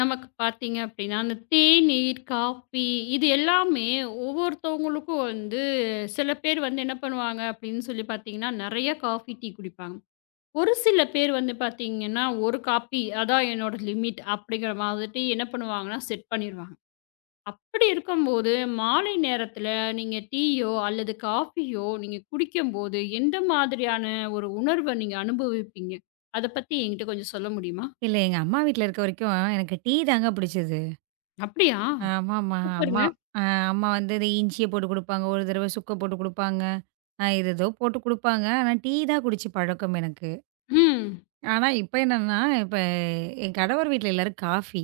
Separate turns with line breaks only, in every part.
நமக்கு பார்த்தீங்க அப்படின்னா, அந்த தேநீர், காஃபி இது எல்லாமே ஒவ்வொருத்தவங்களுக்கும் வந்து சில பேர் வந்து என்ன பண்ணுவாங்க அப்படின்னு சொல்லி பார்த்தீங்கன்னா, நெறைய காஃபி, டீ குடிப்பாங்க. ஒரு சில பேர் வந்து பார்த்தீங்கன்னா, 1 காப்பி அதான் என்னோட லிமிட் அப்படிங்கிற மாதிரி என்ன பண்ணுவாங்கன்னா, செட் பண்ணிருவாங்க. அப்படி இருக்கும்போது மாலை நேரத்தில நீங்க டீயோ அல்லது காஃபியோ நீங்க குடிக்கும்போது, எந்த மாதிரியான ஒரு உணர்வ நீங்க அனுபவிப்பீங்க? அத பத்தி என்கிட்ட கொஞ்சம் சொல்ல முடியுமா?
இல்ல எங்க அம்மா வீட்ல இருக்க வரைக்கும் எனக்கு டீ தாங்க பிடிச்சது.
அப்படியா!
ஆமாமா. அம்மா
சூப்பருங்க.
அம்மா வந்து இந்த இஞ்சிய போட்டு குடுப்பாங்க, ஒரு தடவ சுக்க போட்டு குடுப்பாங்க. இது ஏதோ போட்டு குடுப்பாங்க. ஆனா டீ தான் குடிச்சு பழக்கம் எனக்கு.
ம்.
ஆனா இப்ப என்னன்னா, இப்ப என் கணவர் வீட்ல எல்லாரும் காஃபி.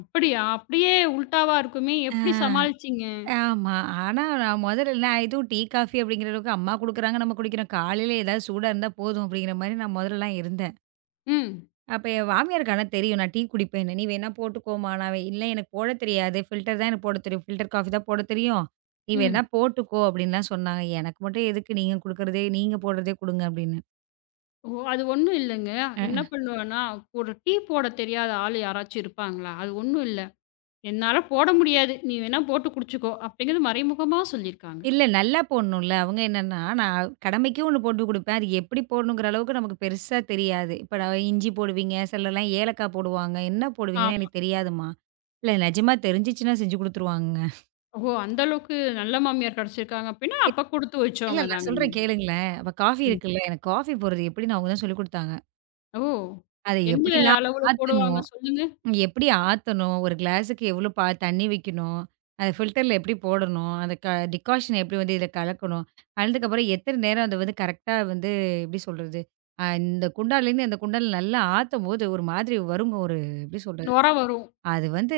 அப்படியா? அப்படியே உல்டாவா இருக்குமே!
ஆ
எப்படி சமாளிச்சீங்க?
ஆமா. ஆனா நான் முதல்ல எதுவும் டீ, காஃபி அப்படிங்கிற அளவுக்கு அம்மா குடுக்குறாங்க, நம்ம குடிக்கிறோம். காலையில ஏதாவது சூடா இருந்தா போதும் அப்படிங்கிற மாரி நான் முதல்லலாம் இருந்தேன்.
ம்,
அப்ப என் மாமியாருக்கு ஆனா தெரியும். நான் டீ குடிப்பேன்னு. "நீ வேணா போட்டுக்கோமா." நான், "இல்ல எனக்கு போடத் தெரியாது. ஃபில்டர் தான் எனக்கு போடத் தெரியும். ஃபில்டர் காஃபி தான் போடத் தெரியும். நீ வேணா
ம்.
போட்டுக்கோ" அப்படின்லாம் சொன்னாங்க. எனக்கு மட்டும் எதுக்கு நீங்க குடுக்குறதே, நீங்க போடுறதே குடுங்க அப்படின்னு.
ஓ! அது ஒண்ணும் இல்லங்க. என்ன
அஹ.
பண்ணுவேன்னா, ஒரு டீ போட தெரியாத ஆள் யாராச்சும் இருப்பாங்களா? அது ஒண்ணும் இல்ல. "என்னால போட முடியாது. நீ வேணா போட்டு குடிச்சுக்கோ" அப்படிங்கிறது மறைமுகமா சொல்லியிருக்காங்க.
இல்ல நல்லா போடணும்ல. அவங்க என்னன்னா, நான் கடமைக்கு ஒண்ணு போட்டு குடுப்பேன். அது எப்படி போடணுங்கிற அளவுக்கு நமக்கு பெருசா தெரியாது. இப்ப நான் இஞ்சி போடுவீங்க, சிலர்லாம் ஏலக்காய் போடுவாங்க. என்ன போடுவீங்கன்னு
ஆமா.
எனக்கு தெரியாதும்மா. இல்ல நிஜமா தெரிஞ்சுச்சுன்னா செஞ்சு குடுத்துருவாங்கங்க.
ஓ! அந்த அளவுக்கு நல்ல மாமியார் கிடைச்சிருக்காங்க அப்படின்னா, அப்ப குடுத்து
இல்ல
வச்சவங்க
நான்
தாங்க
சொல்றேன்
நீங்க.
கேளுங்களேன். அப்ப காஃபி
ம்.
இருக்குல்ல. எனக்கு காஃபி போடுறது எப்படின்னு அவங்க தான் சொல்லிக் குடுத்தாங்க.
ஓ!
அத
எந்த
எப்படிலாம்
அளவுல போடுவாங்க
ஆத்தணும்?
சொல்லுங்க?
எப்படி ஆத்தணும்? ஒரு கிளாஸுக்கு எவ்வளோ தண்ணி வைக்கணும்? அத ஃபில்டர்ல எப்படி போடணும்? அந்த டிகாஷன எப்படி வந்து இதில கலக்கணும்? கலந்ததுக்கப்புறம் எத்தன நேரம் அத வந்து கரெக்ட்டா வந்து எப்படி சொல்றது? இந்த குண்டான்லேருந்து அந்த குண்டான்ல நல்லா ஆத்தும்போது ஒரு மாதிரி வருங்க. ஒரு எப்படி சொல்றது?
நொர வரும்.
அது வந்து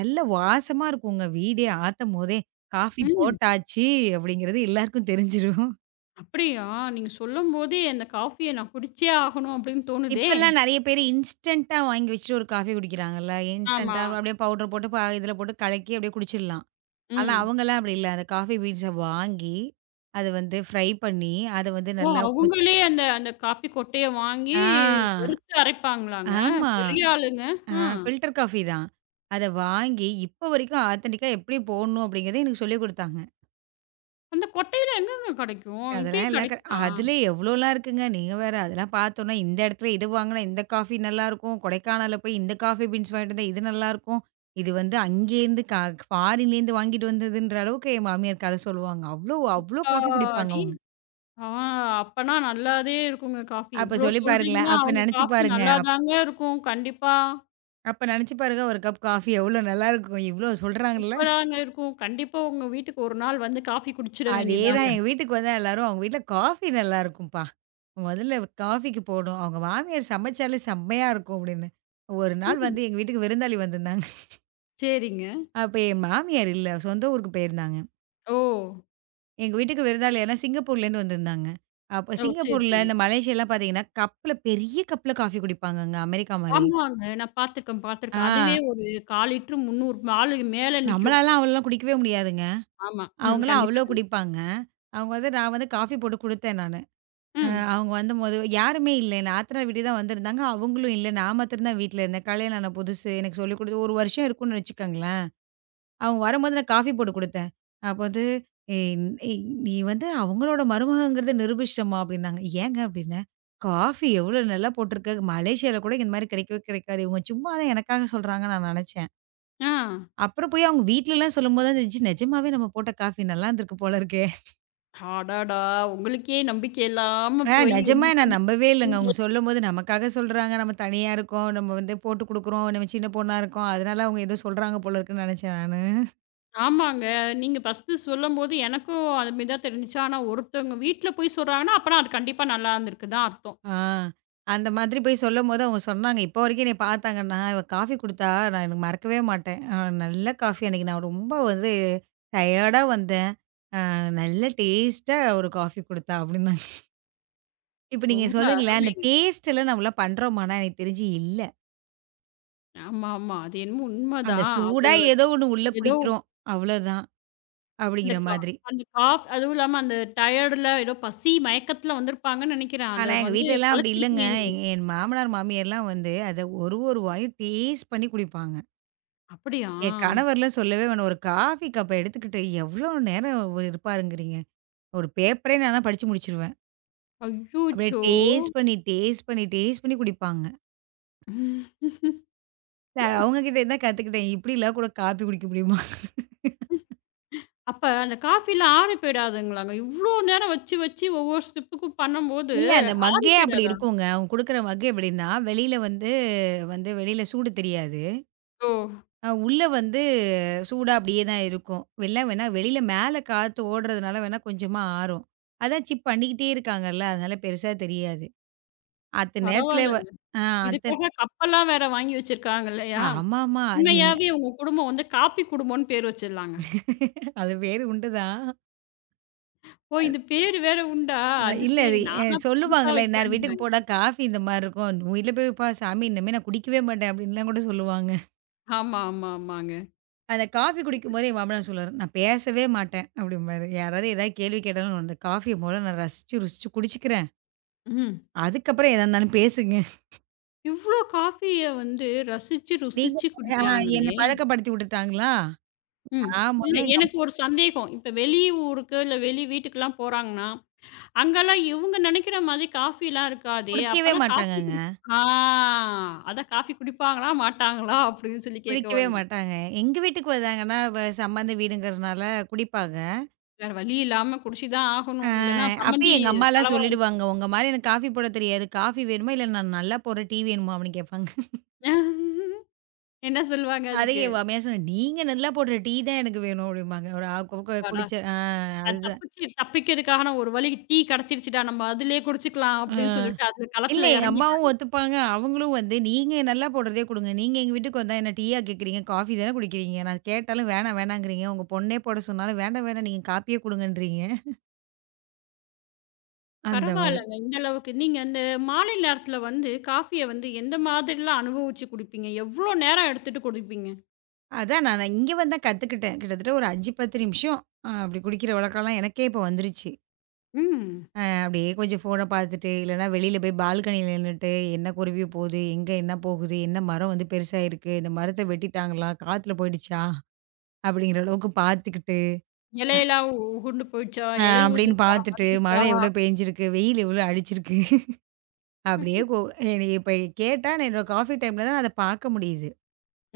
நல்ல வாசமா இருக்குங்க, வீடே ஆத்தம்போதே. காஃபி
ம்.
போட்டாச்சு அப்படிங்கிறது எல்லாருக்கும் தெரிஞ்சிரும்.
அப்படியா? நீங்க சொல்லும்போதே அந்த காஃபிய நான் குடிச்சே ஆகணும் அப்படின்னு தோணுதே!
இப்பல்லாம் நெறைய பேரு இன்ஸ்டன்ட்டா வாங்கி வச்சுட்டு ஒரு காஃபி குடிக்கிறாங்கல்ல.
ஆமா.
இன்ஸ்டன்ட்டா அப்படியே பவுடர் போட்டு இதில போட்டு கலக்கி அப்படியே குடிச்சிடலாம். ஆனா
ம்.
அவங்கலாம் அப்படி இல்ல. அந்த காஃபி பீன்ஸ வாங்கி, அத வந்து ஃப்ரை பண்ணி, அத வந்து
ஓ!
நல்லா குடுத்
அவங்களே அந்த அந்த காப்பி கொட்டைய வாங்கி
ஆ
வறுத்து அரைப்பாங்களாங்க?
ஆமா.
பெரிய ஆளுங்க.
ஆ
ஆ.
ஃபில்டர் காஃபி தான். அத வாங்கி இப்ப வரைக்கும் ஆத்தென்டிக்கா எப்படி போடணும் அப்படிங்கிறத எனக்கு சொல்லிக் குடுத்தாங்க.
அந்த கொட்டையில எங்கங்க கெடைக்கும்?
அதெல்லாம்
இப்பயும்
எல்லா கட
கெடைக்குதா?
அதிலே எவ்வளோலாம் இருக்குங்க. நீங்க வேற. அதெல்லாம் பார்த்தோன்னா, இந்த இடத்துல இது வாங்குனா இந்த காஃபி நல்லாருக்கும். கொடைக்கானல்ல போய் இந்த காஃபி பீன்ஸ் வாங்கிட்டு வந்தா இது நல்லாருக்கும். இது வந்து அங்கேருந்து கா ஃபாரின்லேருந்து வாங்கிட்டு வந்ததுன்ற அளவுக்கு என் மாமியார் கத சொல்லுவாங்க. அவ்ளோ அவ்ளோ காஃபி குடிப்பாங்க
அப்பாடி!
அவங்க.
ஆ, அப்பன்னா நல்லாவே இருக்குங்க காஃபி.
அப்ப
இவ்ளோ
சொல்லி பாருங்களேன்.
சொல்றீங்கன்னா,
அப்ப
அவங்க
நெனச்சு
காஃபி
பாருங்க. அப்
நல்லாதாங்க இருக்கும். கண்டிப்பா.
அப்ப நெனச்சு பாருங்க. ஒரு கப் காஃபி எவ்ளோ நல்லாருக்கும். இவ்ளோ சொல்றாங்கல்ல.
சூப்பராங்க இருக்கும். கண்டிப்பா உங்க வீட்டுக்கு ஒரு நாள் வந்து காஃபி குடிச்சிட
அதேதான்.
வேண்டியதாங்க.
எங்க வீட்டுக்கு வந்தா எல்லாரும், "அவங்க வீட்ல காஃபி நல்லாருக்கும்ப்பா. மொதல்ல காஃபிக்கு போணும். அவங்க மாமியார் சமைச்சாலே செம்மையா இருக்கும்" அப்படின்னு. ஒரு நாள்
ம்.
வந்து எங்க வீட்டுக்கு விருந்தாளி வந்திருந்தாங்க.
சரிங்க.
அப்ப என் மாமியார் இல்ல. சொந்த ஊருக்கு போயிருந்தாங்க.
ஓ!
எங்க வீட்டுக்கு விருந்தாளி யார்னா சிங்கப்பூர்லேருந்து வந்திருந்தாங்க. அப்ப
ஓ! சரி,
சிங்கப்பூர்ல,
சரி.
இந்த மலேசியாலாம் பார்த்தீங்கன்னா, பெரிய கப்ல காஃபி குடிப்பாங்கங்க. அமெரிக்கா மாரி.
ஆமாங்க. நான் பார்த்துருக்கேன், பார்த்துருக்கேன். அதுவே
ஆ
ஒரு 1/4 லிட்டர் 300 மேல நிக்கும்.
நம்மளாலாம் அவ்வளோலாம் குடிக்கவே முடியாதுங்க.
ஆமா. ம்.
அவங்கலாம்
கண்டிப்பா,
அவ்வளோ
கண்டிப்பா.
குடிப்பாங்க. அவங்க வந்து நான் வந்து காஃபி போட்டு குடுத்தேன் நானு. அ
ம்.
அவங்க வந்தம்போது யாருமே இல்ல. என் நாத்தனார் வீட்டுக்கு தான் வந்திருந்தாங்க. அவங்களும் இல்ல. நான் மாத்திரம் தான் வீட்ல இருந்தேன். கல்யாணம் ஆன புதுசு. எனக்கு சொல்லிக் குடுத்து 1 வருஷம் இருக்கும்னு வச்சுக்கோங்களேன். அவங்க வரும்போது நான் காஃபி போட்டு குடுத்தேன். அப்ப வந்து, "ஏய் ஏய், நீ வந்து அவங்களோட மருமகங்கிறத நிரூபிச்சிட்டம்மா" அப்படின்னாங்க. "ஏங்க?" அப்படின்னேன். "காஃபி எவ்ளோ நல்லா போட்டிருக்க. மலேசியால கூட இந்த மாரி கிடைக்கவே கிடைக்காது. இவங்க சும்மா தான் எனக்காக சொல்றாங்கன்னு நான் நெனச்சேன்."
ஆ.
அப்புறம் போய் அவங்க வீட்லலாம் சொல்லும்போது தான் தெரிஞ்சுச்சு, நிஜமாவே நம்ம போட்ட காஃபி நல்லா இருந்திருக்கு போல இருக்கே!
அடடா! உங்களுக்கே நம்பிக்கை இல்லாம போய் வந்து
நிஜமா நான் நம்பவே இல்லங்க. அவங்க
சண்டைக்கு
சொல்லும்போது நமக்காக சொல்றாங்க, நம்ம தனியா இருக்கோம், நம்ம வந்து போட்டு குடுக்குறோம், நம்ம சின்ன பொண்ணா இருக்கோம். அதனால அவங்க ஏதோ சொல்றாங்க போல இருக்குன்னு நெனச்சேன் நானு.
ஆமாங்க. நீங்க ஃபர்ஸ்ட்டு சொல்லும்போது எனக்கும் அது மாரி தான் தெரிஞ்சுச்சு. ஆனா ஒருத்தவங்க வீட்ல போய் சொல்றாங்கன்னா, அப்பனா அது கண்டிப்பா நல்லா இருந்திருக்கு தான் அர்த்தம்.
ஆ அந்த மாதிரி போய் சொல்லும்போது அவங்க சொன்னாங்க. இப்போ வரைக்கும் என்னைய பார்த்தாங்கன்னா, "இவ காஃபி குடுத்தா நான் எனக்கு மறக்கவே மாட்டேன். நல்ல காஃபி. அன்னைக்கு நான் ரொம்ப வந்து டயர்டா வந்தேன். நல்ல டேஸ்ட்டா ஒரு காஃபி குடுத்தா" அப்படின்னாங்க. இப்ப நீங்க
ரொம்ப
சொல்லுங்களேன், அந்த
அருமைங்க.
டேஸ்ட் எல்லாம் நம்மலாம் பண்றோமான்னா, எனக்கு தெரிஞ்சு இல்ல.
ஆமா, ஆமா. அது என்னமோ
அந்த
உண்மதான். அது
சூடா ஏதோ ஒண்ணு உள்ள
ஏதோ
குடிக்கிறோம். அவ்வளோதான்
இந்த
அப்படிங்கிற
கா
மாதிரி.
அந்த காஃப் அதுவும் இல்லாம அந்த டயர்டுல ஏதோ பசி மயக்கத்துல வந்திருப்பாங்கன்னு நெனைக்கிறேன்.
ஆனா,
அத
எங்க
வந்து
வீட்லலாம் அப்படி இல்லங்க.
கலைச்சிருக்கீங்க நீங்க.
எங்க என் மாமனார், மாமியார்லாம் வந்து அத ஒரு ஒரு வாயும் டேஸ்ட் பண்ணி குடிப்பாங்க.
அப்படியா?
என் கணவர்லாம் சொல்லவே வேணாம். ஒரு காஃபி கப்ப எடுத்துக்கிட்டு எவ்வளோ நேரம் இருப்பாருங்கிறீங்க? ஒரு பேப்பரே நானா படிச்சு முடிச்சுருவேன். அப்படியே
அய்யச்சோ!
டேஸ்ட் பண்ணி, டேஸ்ட் பண்ணி, டேஸ்ட் பண்ணி குடிப்பாங்க. நான் அவங்க கிட்டேருந்து தான் கத்துக்கிட்டேன். இப்படிலாம் கூட காஃபி குடிக்க முடியுமா?
அப்ப அந்த காஃபில ஆறி போயிடாதுங்களாங்க? இவ்ளோ நேரம் வச்சு, வச்சு ஒவ்வொரு ஸ்டெப்புக்கும் பண்ணும்போது
இல்ல அந்த
ஆறி
மக்கே அப்படி
போயிடாதா?
இருக்குங்க. அவங்க குடுக்குற மக் எப்படின்னா, வெளியில வந்து வந்து வெளியில சூடு தெரியாது.
ஓ!
உள்ள வந்து சூடா அப்படியே தான் இருக்கும். வெள்ளம் வேணா வெளியில மேல காத்து ஓடுறதுனால வேணா கொஞ்சமா ஆறும். அதான் சிப் பண்ணிக்கிட்டே இருக்காங்கல்ல, அதனால பெருசா தெரியாது. அத்தன நேரத்துல வ
பரவால்லங்க.
ஆ அத்தன்
இதுக்காக கப்பெல்லாம் வேற வாங்கி வச்சிருக்காங்க இல்லையா?
ஆமாமா. நீங்க
உண்மையாவே உங்க குடும்பம் வந்து காப்பி குடும்பம்ன்னு பேர் வச்சிடலாங்க.
அது பேரு உண்டுதான்.
ஓ! இது பேரு வேற உண்டா? அது
இல்ல அது
சரி. நானா இப்ப புதுசா
சொல்லுவாங்கல்ல, "இன்னார்
வைக்கிறேன்னு
வீட்டுக்கு
நெனைக்கிறேங்க.
போடா காஃபி இந்த மாரி இருக்கும். உன் வீட்ல போய் ப்பா சாமி இனிமே நான் குடிக்கவே மாட்டேன்." அப்படின்லாம் கூட சொல்லுவாங்க.
ஆமா, ஆமா, ஆமாங்க.
அந்த காஃபி குடிக்கும்போது என் மாமனார் சொல்லுவாரு, "நான் பேசவே மாட்டேன்." அப்படிம்பாரு. யாராவது ஏதாவது கேள்வி கேட்டாலும், "அந்த காஃபிய மொதல்ல நான் ரசிச்சு, ருசிச்சு குடிச்சுக்கிறேன்.
ம்.
அதுக்கப்புறம் எதா இருந்தாலும் பேசுங்க."
இவ்ளோ காஃபிய வந்து ரசிச்சு,
நீங்க
ருசிச்சு
ஆ என்ன
குடிக்கிறாங்களே!
பழக்கப்படுத்தி விட்டுட்டாங்களா?
ம்.
நான்
இல்ல
முதல்ல இங்க
எனக்கு ஒரு சந்தேகம். இப்ப வெளி ஊருக்கு, இல்ல வெளி வீட்டுக்குலாம் போறாங்கன்னா, அங்கலாம் இவுங்க நெனைக்கிற மாதிரி காஃபிலாம் இருக்காதே!
குடிக்கவே
அப்பலாம் காஃபி
மாட்டாங்கங்க.
குடி ஆ அதான் காஃபி குடிப்பாங்களா? மாட்டாங்களா? அப்படின்னு சொல்லி கேட்க
குடிக்கவே
வந்தேன்.
மாட்டாங்க. எங்க வீட்டுக்கு வந்தாங்கன்னா, சம்பந்த வீடுங்கிறனால குடிப்பாங்க.
வேற வழி இல்லாம குடிச்சு தான்
அ
ஆகணும். இல்லன்னா சம்மந்தி
அப்பயும் எங்க அம்மாலாம்
கலவரம்.
சொல்லிடுவாங்க, "உங்க மாரி எனக்கு காஃபி போட தெரியாது. காஃபி வேணுமா? இல்ல நான் நல்லா போடுற டீ வேணுமா?" அப்படின்னு கேட்பாங்க.
என்ன சொல்லுவாங்க
அதே
அதுக்கு?
என் மாமியார் சொன்னா, "நீங்க நல்லா போடுற டீ தான் எனக்கு வேணும்" அப்படிம்பாங்க. ஒரு ஆ கொ கொ
அப்பாடா!
குடிச்ச ஆ
அது
அதுதான்.
தப்பிச்சு தப்பிக்கிறதுக்கான ஒரு வழி டீ கெடைச்சிருச்சுடா! நம்ம அதிலேயே குடிச்சுக்கலாம்
ஆ.
அப்படின்னு சொல்லிட்டு அந்த
இல்ல
களத்துல
எங்க அம்மாவும்
இறங்கிட்டாங்க.
ஒத்துப்பாங்க. அவங்களும் வந்து, "நீங்க நல்லா போடுறதே குடுங்க. நீங்க எங்க வீட்டுக்கு வந்தா என்ன டீயா கேட்கிறீங்க? காஃபி தானே குடிக்கிறீங்க. நான் கேட்டாலும் வேணாம் வேணாங்கிறீங்க. உங்க பொண்ணே போட சொன்னாலும் வேண்டாம் வேணாம் நீங்க காப்பியே குடுங்கன்றீங்க." அந்த மாதிரி.
பரவாயில்லங்க. இந்த அளவுக்கு நீங்க அந்த மாலை நேரத்துல வந்து காஃபிய வந்து எந்த மாதிரிலாம் அனுபவிச்சு குடிப்பீங்க? எவ்வளோ நேரம் எடுத்துட்டு குடிப்பீங்க?
அதான் நான் நான் இங்க வந்தா கத்துக்கிட்டேன். கிட்டத்தட்ட ஒரு 5, 10 நிமிஷம் அப்படி குடிக்கிற வழக்கம்லாம் எனக்கே இப்போ வந்துருச்சு.
ம்.
அப்படியே கொஞ்சம் ஃபோன பார்த்துட்டு, இல்லன்னா வெளியில போய் பால்கனியில நின்னுட்டு, என்ன குருவி போகுது? எங்க என்ன போகுது? என்ன மரம் வந்து பெருசாயிருக்கு? இந்த மரத்த வெட்டிட்டாங்களா? காத்துல போயிடுச்சா? அப்படிங்கிற அளவுக்கு பார்த்துக்கிட்டு
இலையெல்லாம் உகுந்து போயிடுச்சா? இலை
அப்படின்னு
உதிர் காலம்
பார்த்துட்டு,
வந்துருச்சா?
மழை எவ்வளோ பெஞ்சிருக்கு, வெயில் எவ்வளோ அடிச்சிருக்கு. அப்படியே கோ என்னைய இப்ப கேட்டா நான் என்னோட காஃபி டைம்ல தான் அத பார்க்க முடியுது.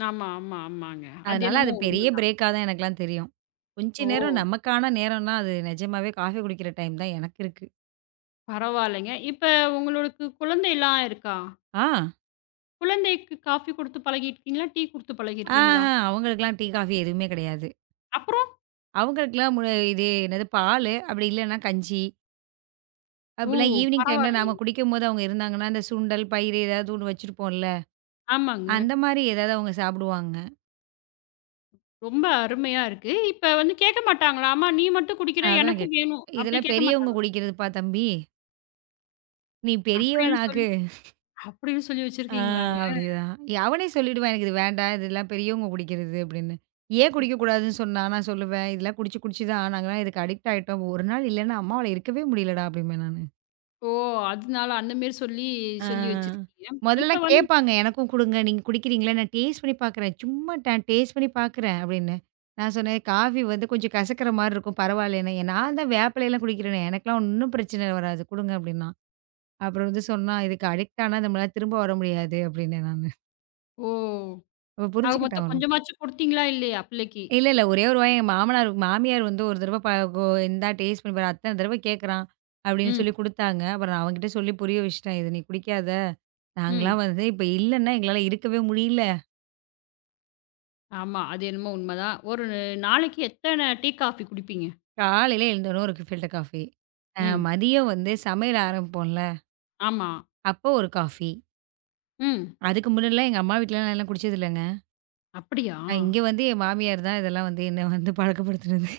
ஆமா, ஆமா, ஆமாங்க. அது
அதனால
என்னமோ
அது
உண்மை.
பெரிய பிரேக்கா தான் எனக்கெல்லாம் தெரியும். கொஞ்ச நேரம்
ஓ!
நமக்கான நேரம்னா, அது நிஜமாவே காஃபி குடிக்கிற டைம் தான் எனக்கு இருக்கு.
பரவாயில்லைங்க. இப்ப உங்களுக்கு குழந்தைலாம் இருக்கா?
ஆ,
குழந்தைக்கு காஃபி குடுத்து பழகியிருக்கீங்களா? டீ குடுத்து பழகியிருக்கீங்களா?
ஆஹா அவங்களுக்கெல்லாம் டீ, காஃபி எதுவுமே கிடையாது.
அப்புறம்?
அவங்களுக்கெல்லாம் மு இது என்னது பாலு, அப்படி இல்லன்னா கஞ்சி.
ஓ!
அப்படிலாம் ஈவினிங் டைம்ல
பரவாயில்லையே.
நாம குடிக்கும்போது அவங்க இருந்தாங்கன்னா, இந்த சுண்டல், பயிறு ஏதாவது ஒண்ணு வச்சிருப்போம்ல,
ஆமாங்க.
அந்த மாரி ஏதாவது அவங்க சாப்பிடுவாங்க.
ரொம்ப அருமையா இருக்கு. இப்ப வந்து கேட்க மாட்டாங்களா? அம்மா நீ மட்டும் குடிக்கிற
அதெல்லாம் கேட்
எனக்கும் வேணும். அப்படி
இதெல்லாம்
கேட்க
பெரியவங்க
மாட்டாங்க.
குடிக்கிறதுப்பா தம்பி! நீ பெரியவன்
அப்படின்னு சொல்லி
ஆக்கு.
அப்படின்னு சொல்லி
ஆ
வச்சிருக்கீங்களாங்க.
அப்படிதான். அவனே சொல்லிடுவான் எனக்கு இது வேண்டாம். இதெல்லாம் பெரியவங்க குடிக்கிறது அப்படின்னு. ஏன் குடிக்கக்கூடாதுன்னு சொன்னா? நான் சொல்லுவேன், இதெல்லாம் குடிச்சு குடிச்சு தான் நாங்கலாம் இதுக்கு அடிக்ட் ஆயிட்டோம். ஒரு நாள் இல்லன்னா அம்மாவால இருக்கவே முடியலடா அப்படிம்பேன் நானு.
ஓ! அதனால அந்த மாரி சொல்லி
ஆ.
சொல்லி வச்சிருக்கீங்க. இப்ப
முதல்லலாம்
வந்து
கேட்பாங்க, எனக்கும் குடுங்க. நீங்க குடிக்கிறீங்களா? நான் டேஸ்ட் பண்ணி பார்க்குறேன். சும்மா நான் டேஸ்ட் பண்ணி பார்க்குறேன் அப்படின்னேன். நான் சொன்னேன், காஃபி வந்து கொஞ்சம் கசக்கிற மாரி இருக்கும். பரவாயில்லன்னு. நான் தான் வேப்பிலைலாம் குடிக்கிறேனே. எனக்கெல்லாம் ஒண்ணும் பிரச்சனை வராது. குடுங்க அப்படின்னா. அப்புறம் வந்து சொன்னா, "இதுக்கு அடிக்ட் ஆனா நம்மளால திரும்ப வர முடியாது" அப்படின்னேன் நானு.
ஓ!
அவ
ஆக
புரிஞ்சுக்கிட்டா
மொத்தம்
அவனும்.
கொஞ்சமாச்சும் குடுத்தீங்களா இல்லையா பிள்ளைக்கு?
இல்ல, இல்ல. ஒரே ஒரு வாய் எங்க மாமனார் மாமியார் வந்து ஒரு தடவ ப கோ இந்தா டேஸ்ட் பண்ணி பாரு. அத்தன தடவ கேட்குறான் அப்படின்னு
ம்,
சொல்லி குடுத்தாங்க. அப்புறம் நான் அவன்கிட்ட சொல்லி புரிய வச்சுட்டேன். "இத நீ குடிக்காத. நாங்கலாம்
ம்.
வந்து இப்ப இல்லன்னா எங்களால இருக்கவே முடியல.
ஆமா. அது என்னமோ உண்மதான். ஒரு நாளைக்கு எத்தன டீ, காஃபி குடிப்பீங்க?
காலையில எழுந்தோன ஒரு ஃபில்டர் காஃபி.
ம்.
மதியம் வந்து சமையல் ஆரம்பிப்போம்ல,
ஆமா.
அப்போ ஒரு காஃபி.
ம்.
அதுக்கு முன்னாடிலாம் எங்க அம்மா வீட்லலாம் நான் இதெல்லாம் குடிச்சது இல்லங்க.
அப்படியா?
இங்க வந்து என் மாமியார் தான் இதெல்லாம் வந்து என்ன வந்து பழக்கப்படுத்துனது."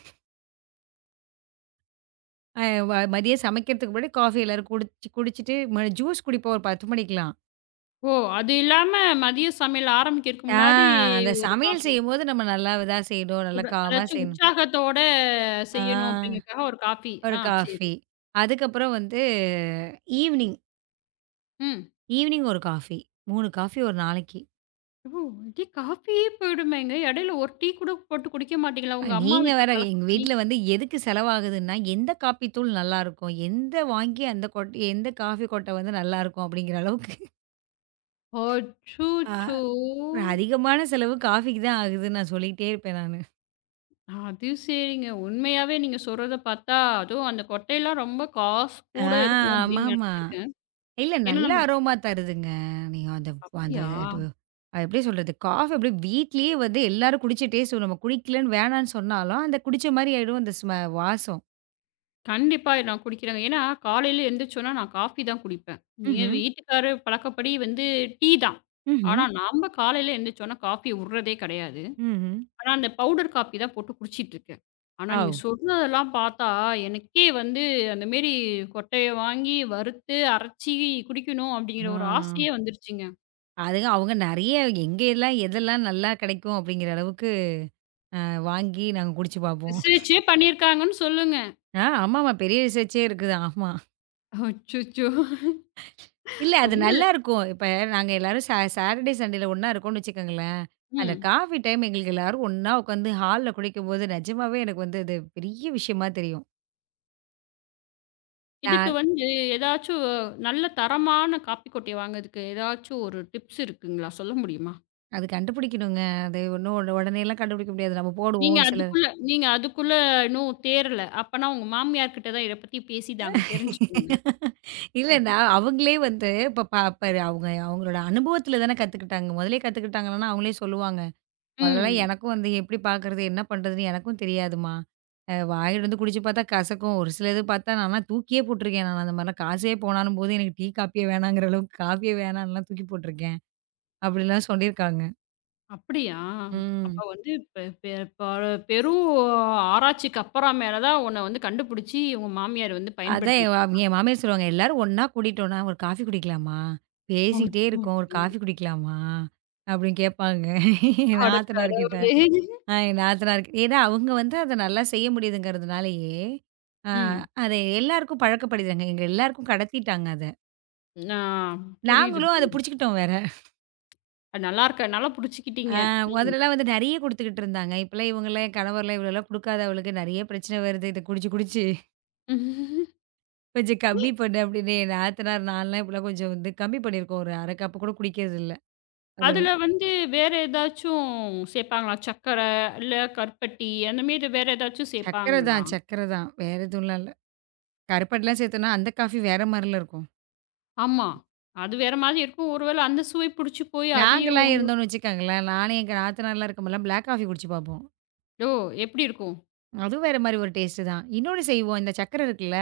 அ வ மதியம் சமைக்கிறதுக்கு முன்னாடி காஃபி எல்லாரும் குடிச்சு குடிச்சிட்டு ஜூஸ் குடிப்போம் ஒரு 10 மணிக்கெல்லாம்.
ஓ! அது இல்லாம மதிய சமையல் ஆரம்பிக்கிறதுக்கு
ஆ,
முன்னாடி
அந்த
ஒரு
சமையல்
காஃபி.
செய்யும்போது நம்ம நல்லா இதா செய்யணும். நல்லா
ஒரு
காமா
அதாச்சும்
செய்யணும்.
உற்சாகத்தோட
ஆ.
செய்யணும் அப்படிங்கிறதுக்காக ஒரு காஃபி.
ஒரு
ஆ சரி.
காஃபி. அதுக்கப்புறம் வந்து ஈவ்னிங்
ம்.
ஈவ்னிங் ஒரு காஃபி. 3 காஃபி ஒரு நாளைக்கு.
ஓ! டீ காஃபியே போயிடுமேங்க. இடையில ஒரு டீ கூட போட்டு குடிக்க மாட்டீங்களா? உங்க அம்மா
நீங்க
வீட்டு
வேற எங்க
பழக்கப்படி?
வீட்ல வந்து எதுக்கு செலவாகுதுன்னா, எந்த காப்பி தூள் நல்லாருக்கும்? எந்த காஃபி கொட்ட வந்து நல்லாருக்கும்? அப்படிங்கிற அளவுக்கு அ
அச்சச்சோ!
அதிகமான செலவு காஃபிக்கு தான் ஆகுதுன்னு நான் சொல்லிட்டே இருப்பேன் நானு.
அது சரிங்க. உண்மையாவே நீங்க சொல்றத பார்த்தா, அதுவும் அந்த கொட்டையெல்லாம் ரொம்ப காசு
ஆ,
கூட இருக்கும் அப்படின்னு
ஆமாமா.
நினைச்சிருக்கேன்.
இல்ல
ஏன்னா
நல்ல
நம்ம
அரோமா தருதுங்க. நீங்க அந்த அந்த
அப்படியா?
அது அது எப்படி சொல்றது? காஃபி அப்படியே வீட்லயே வந்து எல்லாரும் குடிச்சிட்டே சோ நம்ம குடிக்கலன்னு வேணான்னு சொன்னாலும், அந்த குடிச்ச மாரி ஆயிடும் அந்த வாசம்.
கண்டிப்பா நான் குடிக்கிறேங்க. ஏன்னா காலையில எந்திரிச்சோன்னா நான் காஃபி தான் குடிப்பேன். என்
ம்ஹ்ம்.
வீட்டுக்காரு பழக்கப்படி வந்து டீ தான்.
ம்ஹ்ம்.
ஆனா நம்ம காலையில எந்திரிச்சோன்னா காஃபி விடுறதே கிடையாது.
ம்ஹ்ம்.
ஆனா அந்த பவுடர் காப்பி தான் போட்டு குடிச்சிட்டு இருக்கேன். ஆனா நீங்க
ஆவ்!
சொல்றதெல்லாம் பார்த்தா, எனக்கே வந்து அந்த மாரி கொட்டைய வாங்கி வறுத்து, அரைச்சி குடிக்கணும் அப்படிங்கிற
ஆ.
ஒரு ஆசையே வந்துருச்சுங்க.
அவங்க நெறைய எங்க எல்லாம் எதெல்லாம் நல்லா கெடைக்கும் அப்படிங்கிற அளவுக்கு வாங்கி நாங்க குடிச்சு பார்ப்போம்.
ரிசர்ச்சே பண்ணியிருக்காங்கன்னு சொல்லுங்க.
ஆமாமா. பெரிய ரிசர்ச்சே இருக்குது. ஆமா.
அச்சச்சோ!
இல்ல அது
ரொம்ப
நல்லாருக்கும். இப்ப நாங்க எல்லாரும் சாட்டர்டே, சண்டேல ஒண்ணா இருக்கோம்னு வச்சுக்கோங்களேன். அந்த
ம்.
காஃபி டைம் எங்களுக்கு எல்லாரும் ஒண்ணா உட்காந்து ஹால்ல குடிக்கும்போது நிஜமாவே எனக்கு வந்து அது பெரிய விஷயமா தெரியும்.
இதுக்கு
நான்
வந்து ஏதாச்சும் நல்ல தரமான காப்பி கொட்டை வாங்குறதுக்கு ஏதாச்சும் ஒரு டிப்ஸ் இருக்குங்களா? சொல்ல முடியுமா?
அது கண்டுபிடிக்கணுங்க. அது ஒண்ணும் உடனேலாம் கண்டுபிடிக்க முடியாது. நம்ம போடுவோம்
நீங்க
ஒரு சிலர்.
அதுக்குள்ள நீங்க அதுக்குள்ள இன்னும் தேறல. அப்பன்னா உங்க மாமியார் கிட்ட தான் இத பத்தி பேசிதாங்க தெரிஞ்சுக்கணுங்க.
இல்ல நான் அவங்களே வந்து இப்ப ப அவங்க அவங்களோட அனுபவத்துல தானே கத்துக்கிட்டாங்க. முதலே கத்துக்கிட்டாங்கன்னா அவங்களே சொல்லுவாங்க. முதல்லலாம்
ம்.
எனக்கும் வந்து எப்படி பார்க்குறது? என்ன பண்றதுன்னு எனக்கும் தெரியாதும்மா. வாயில வந்து குடிச்சு பார்த்தா கசக்கும். ஒரு சில இது பார்த்தா நான்லாம் தூக்கியே போட்டுருக்கேன். நான் அந்த மாரிலாம் காசே போனாலும்போது எனக்கு டீ, காப்பியே வேணாங்கிற அளவுக்கு காஃபியே வேணான்லாம் தூக்கி போட்டுருக்கேன். அப்படிலாம் சொல்லியிருக்காங்க.
அப்படியா? அப்ப
ம்.
வந்து பெ பெ பர பெரும் ஆராய்ச்சிக்கு அப்புறம் மேல தான் உன்ன வந்து கண்டுபிடிச்சு உங்க மாமியார் வந்து
அதான் என்
பயன்படுத்திட்டு
வா என் மாமியார் சொல்லுவாங்க, "எல்லாரும் ஒண்ணா கூட்டிட்டோம்னா, ஒரு காஃபி குடிக்கலாமா? பேசிக்கிட்டே
அச்சோ!
இருக்கோம். ஒரு காஃபி குடிக்கலாமா?" அப்படின்னு கேட்பாங்க. என்
அட
நாத்தனார் கிட்ட.
கடவுளே!
என் நாத்தனாருக்கு ஏன்னா, அவங்க வந்து அத நல்லா செய்ய முடியுதுங்கிறதுனாலயே, ஆ
ம்.
அத எல்லாருக்கும் பழக்கப்படுதுங்க. எங்க எல்லாருக்கும் கடத்திட்டாங்க அத.
ஆ புரியுது,
நாங்களும் அத
புரியுது.
புடிச்சுக்கிட்டோம் வேற.
அது நல்லா இருக்க நல்லா புடிச்சுக்கிட்டீங்க.
முதலலாம் வந்து நெறைய குடுத்துக்கிட்டு இருந்தாங்க. இப்பலாம் இவங்கலாம் என் கணவர்லாம் இவ்வளோலாம் குடுக்காத அவளுக்கு நெறைய பிரச்சனை வருது. இத குடிச்சு, குடிச்சு
ம்.
கொஞ்சம் கம்மி பண்ணு அப்படின்னு என் நாத்தனார் நான்லாம் இப்பலாம் கொஞ்சம் வந்து கம்மி பண்ணியிருக்கோம். ஒரு 1/2 கப்பு கூட குடிக்கிறதில்ல. அது
அதுல வந்து வேற ஏதாச்சும் சேப்பாங்களா? சக்கர, இல்ல கருப்பட்டி அந்த மாரி வேற ஏதாச்சும்
சர்க்கர
சேப்பாங்களா?
தான், சர்க்கர தான். வேற எதுவும்லாம் இல்ல. கருப்பட்டிலாம் சேர்த்தோம்னா அந்த காஃபி வேற மாரில இருக்கும்.
ஆமா. அது வேற மாதிரி இருக்கும். ஒரு வேள அந்த சுவை புடிச்சு போய் அதையும்
நாங்கலாம்
உங்க
இருந்தோம்னு வச்சுக்கோங்களேன், நானும் எங்க நாத்தனார்லாம் இருக்கும்போதெல்லாம் பிளாக் காஃபி குடிச்சு பார்ப்போம்.
ஓ! எப்படி இருக்கும்?
அதுவும் வேற மாரி ஒரு டேஸ்ட்டு தான். இன்னொன்னு செய்வோம். இந்த சர்க்கரை இருக்குல்ல,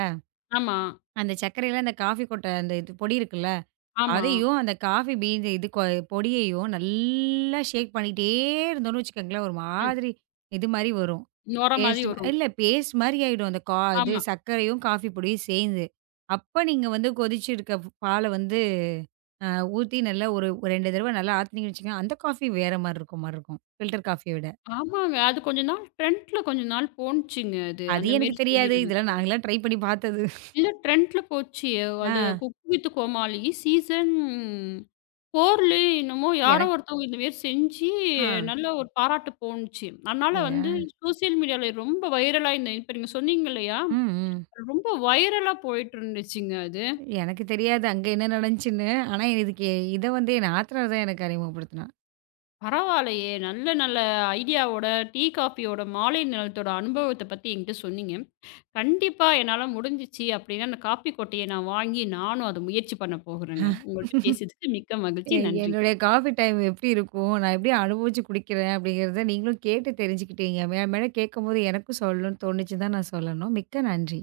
ஆமா,
அந்த சர்க்கரையில அந்த காஃபி கொட்ட அந்த இது பொடி இருக்குல்ல,
ஆமா.
அதையும் அந்த காஃபி பீன்ஸ் இது கொ பொடியையும் நல்லா ஷேக் பண்ணிட்டே இருந்தோம்னு வச்சுக்கோங்களேன், ஒரு
ம்.
மாதிரி இது மாரி வரும்.
நொர மாரி
பேஸ்ட் மா
வரும்.
இல்ல பேஸ்ட் மாரி ஆயிடும். அந்த கா இது
ஆமா.
சர்க்கரையும், காஃபி பொடியும் சேர்ந்து. அப்ப நீங்க வந்து கொதிச்சு இருக்க பால வந்து அ ஊத்தி நல்லா ஒரு 2 தடவ நல்லா ஆத்துனீங்கன்னு வச்சுக்கோங்க, அந்த காஃபி வேற மாரி இருக்கும். ஃபில்டர் காஃபிய விட.
ஆமாங்க. அது கொஞ்ச நாள் ட்ரெண்ட்ல கொஞ்ச நாள் போனுச்சுங்க அது.
அது
அந்த
எனக்கு
மாரி
தெரியாது.
செய்யறது.
இதெல்லாம் நாங்கலாம் ட்ரை பண்ணி பார்த்தது.
இல்ல ட்ரெண்ட்ல போச்சு.
ஆ
அது குக் வித் கோமாளி சீசன் 4லயே என்னமோ யாரோ
எனக்கு
ஒருத்தவங்க இந்த மாரி செஞ்சு
ஆ.
நல்ல ஒரு பாராட்டு போணுச்சு. அதனால
அப்படியா?
வந்து சோசியல் மீடியால ரொம்ப வைரலா இந்த இப்ப நீங்க சொன்னீங்க இல்லையா?
ம், ம்.
ரொம்ப வைரலா போயிட்டு இருந்துச்சுங்க அது.
எனக்கு தெரியாது அங்க என்ன நடந்துச்சுன்னு. ஆனா இதுக்கு இத வந்து என் நாத்தனார் தான் எனக்கு அறிமுகப்படுத்துனா.
பரவாயில்லையே! நல்ல நல்ல ஐடியாவோட, டீ, காஃபியோட மாலை நேரத்தோட அனுபவத்த பத்தி என்கிட்ட சொன்னீங்க. கண்டிப்பா என்னால முடிஞ்சுச்சு அப்படின்னா, அந்த காப்பி கொட்டைய நான் வாங்கி நானும் அத முயற்சி பண்ண போகுறேங்க. உங்கள்ட்ட பேசியதுக்கு மிக்க மகிழ்ச்சி. நன்றி.
என்னுடைய காஃபி டைம் எப்படி இருக்கும்? நான் எப்படி அனுபவிச்சு குடிக்கிறேன்? அப்படிங்கிறத நீங்களும் கேட்டு தெரிஞ்சுக்கிட்டீங்க. மேல மேல கேட்கும்போது எனக்கும் சொல்லணும்னு தோணுச்சு தான் நான் சொல்லணும். மிக்க நன்றி.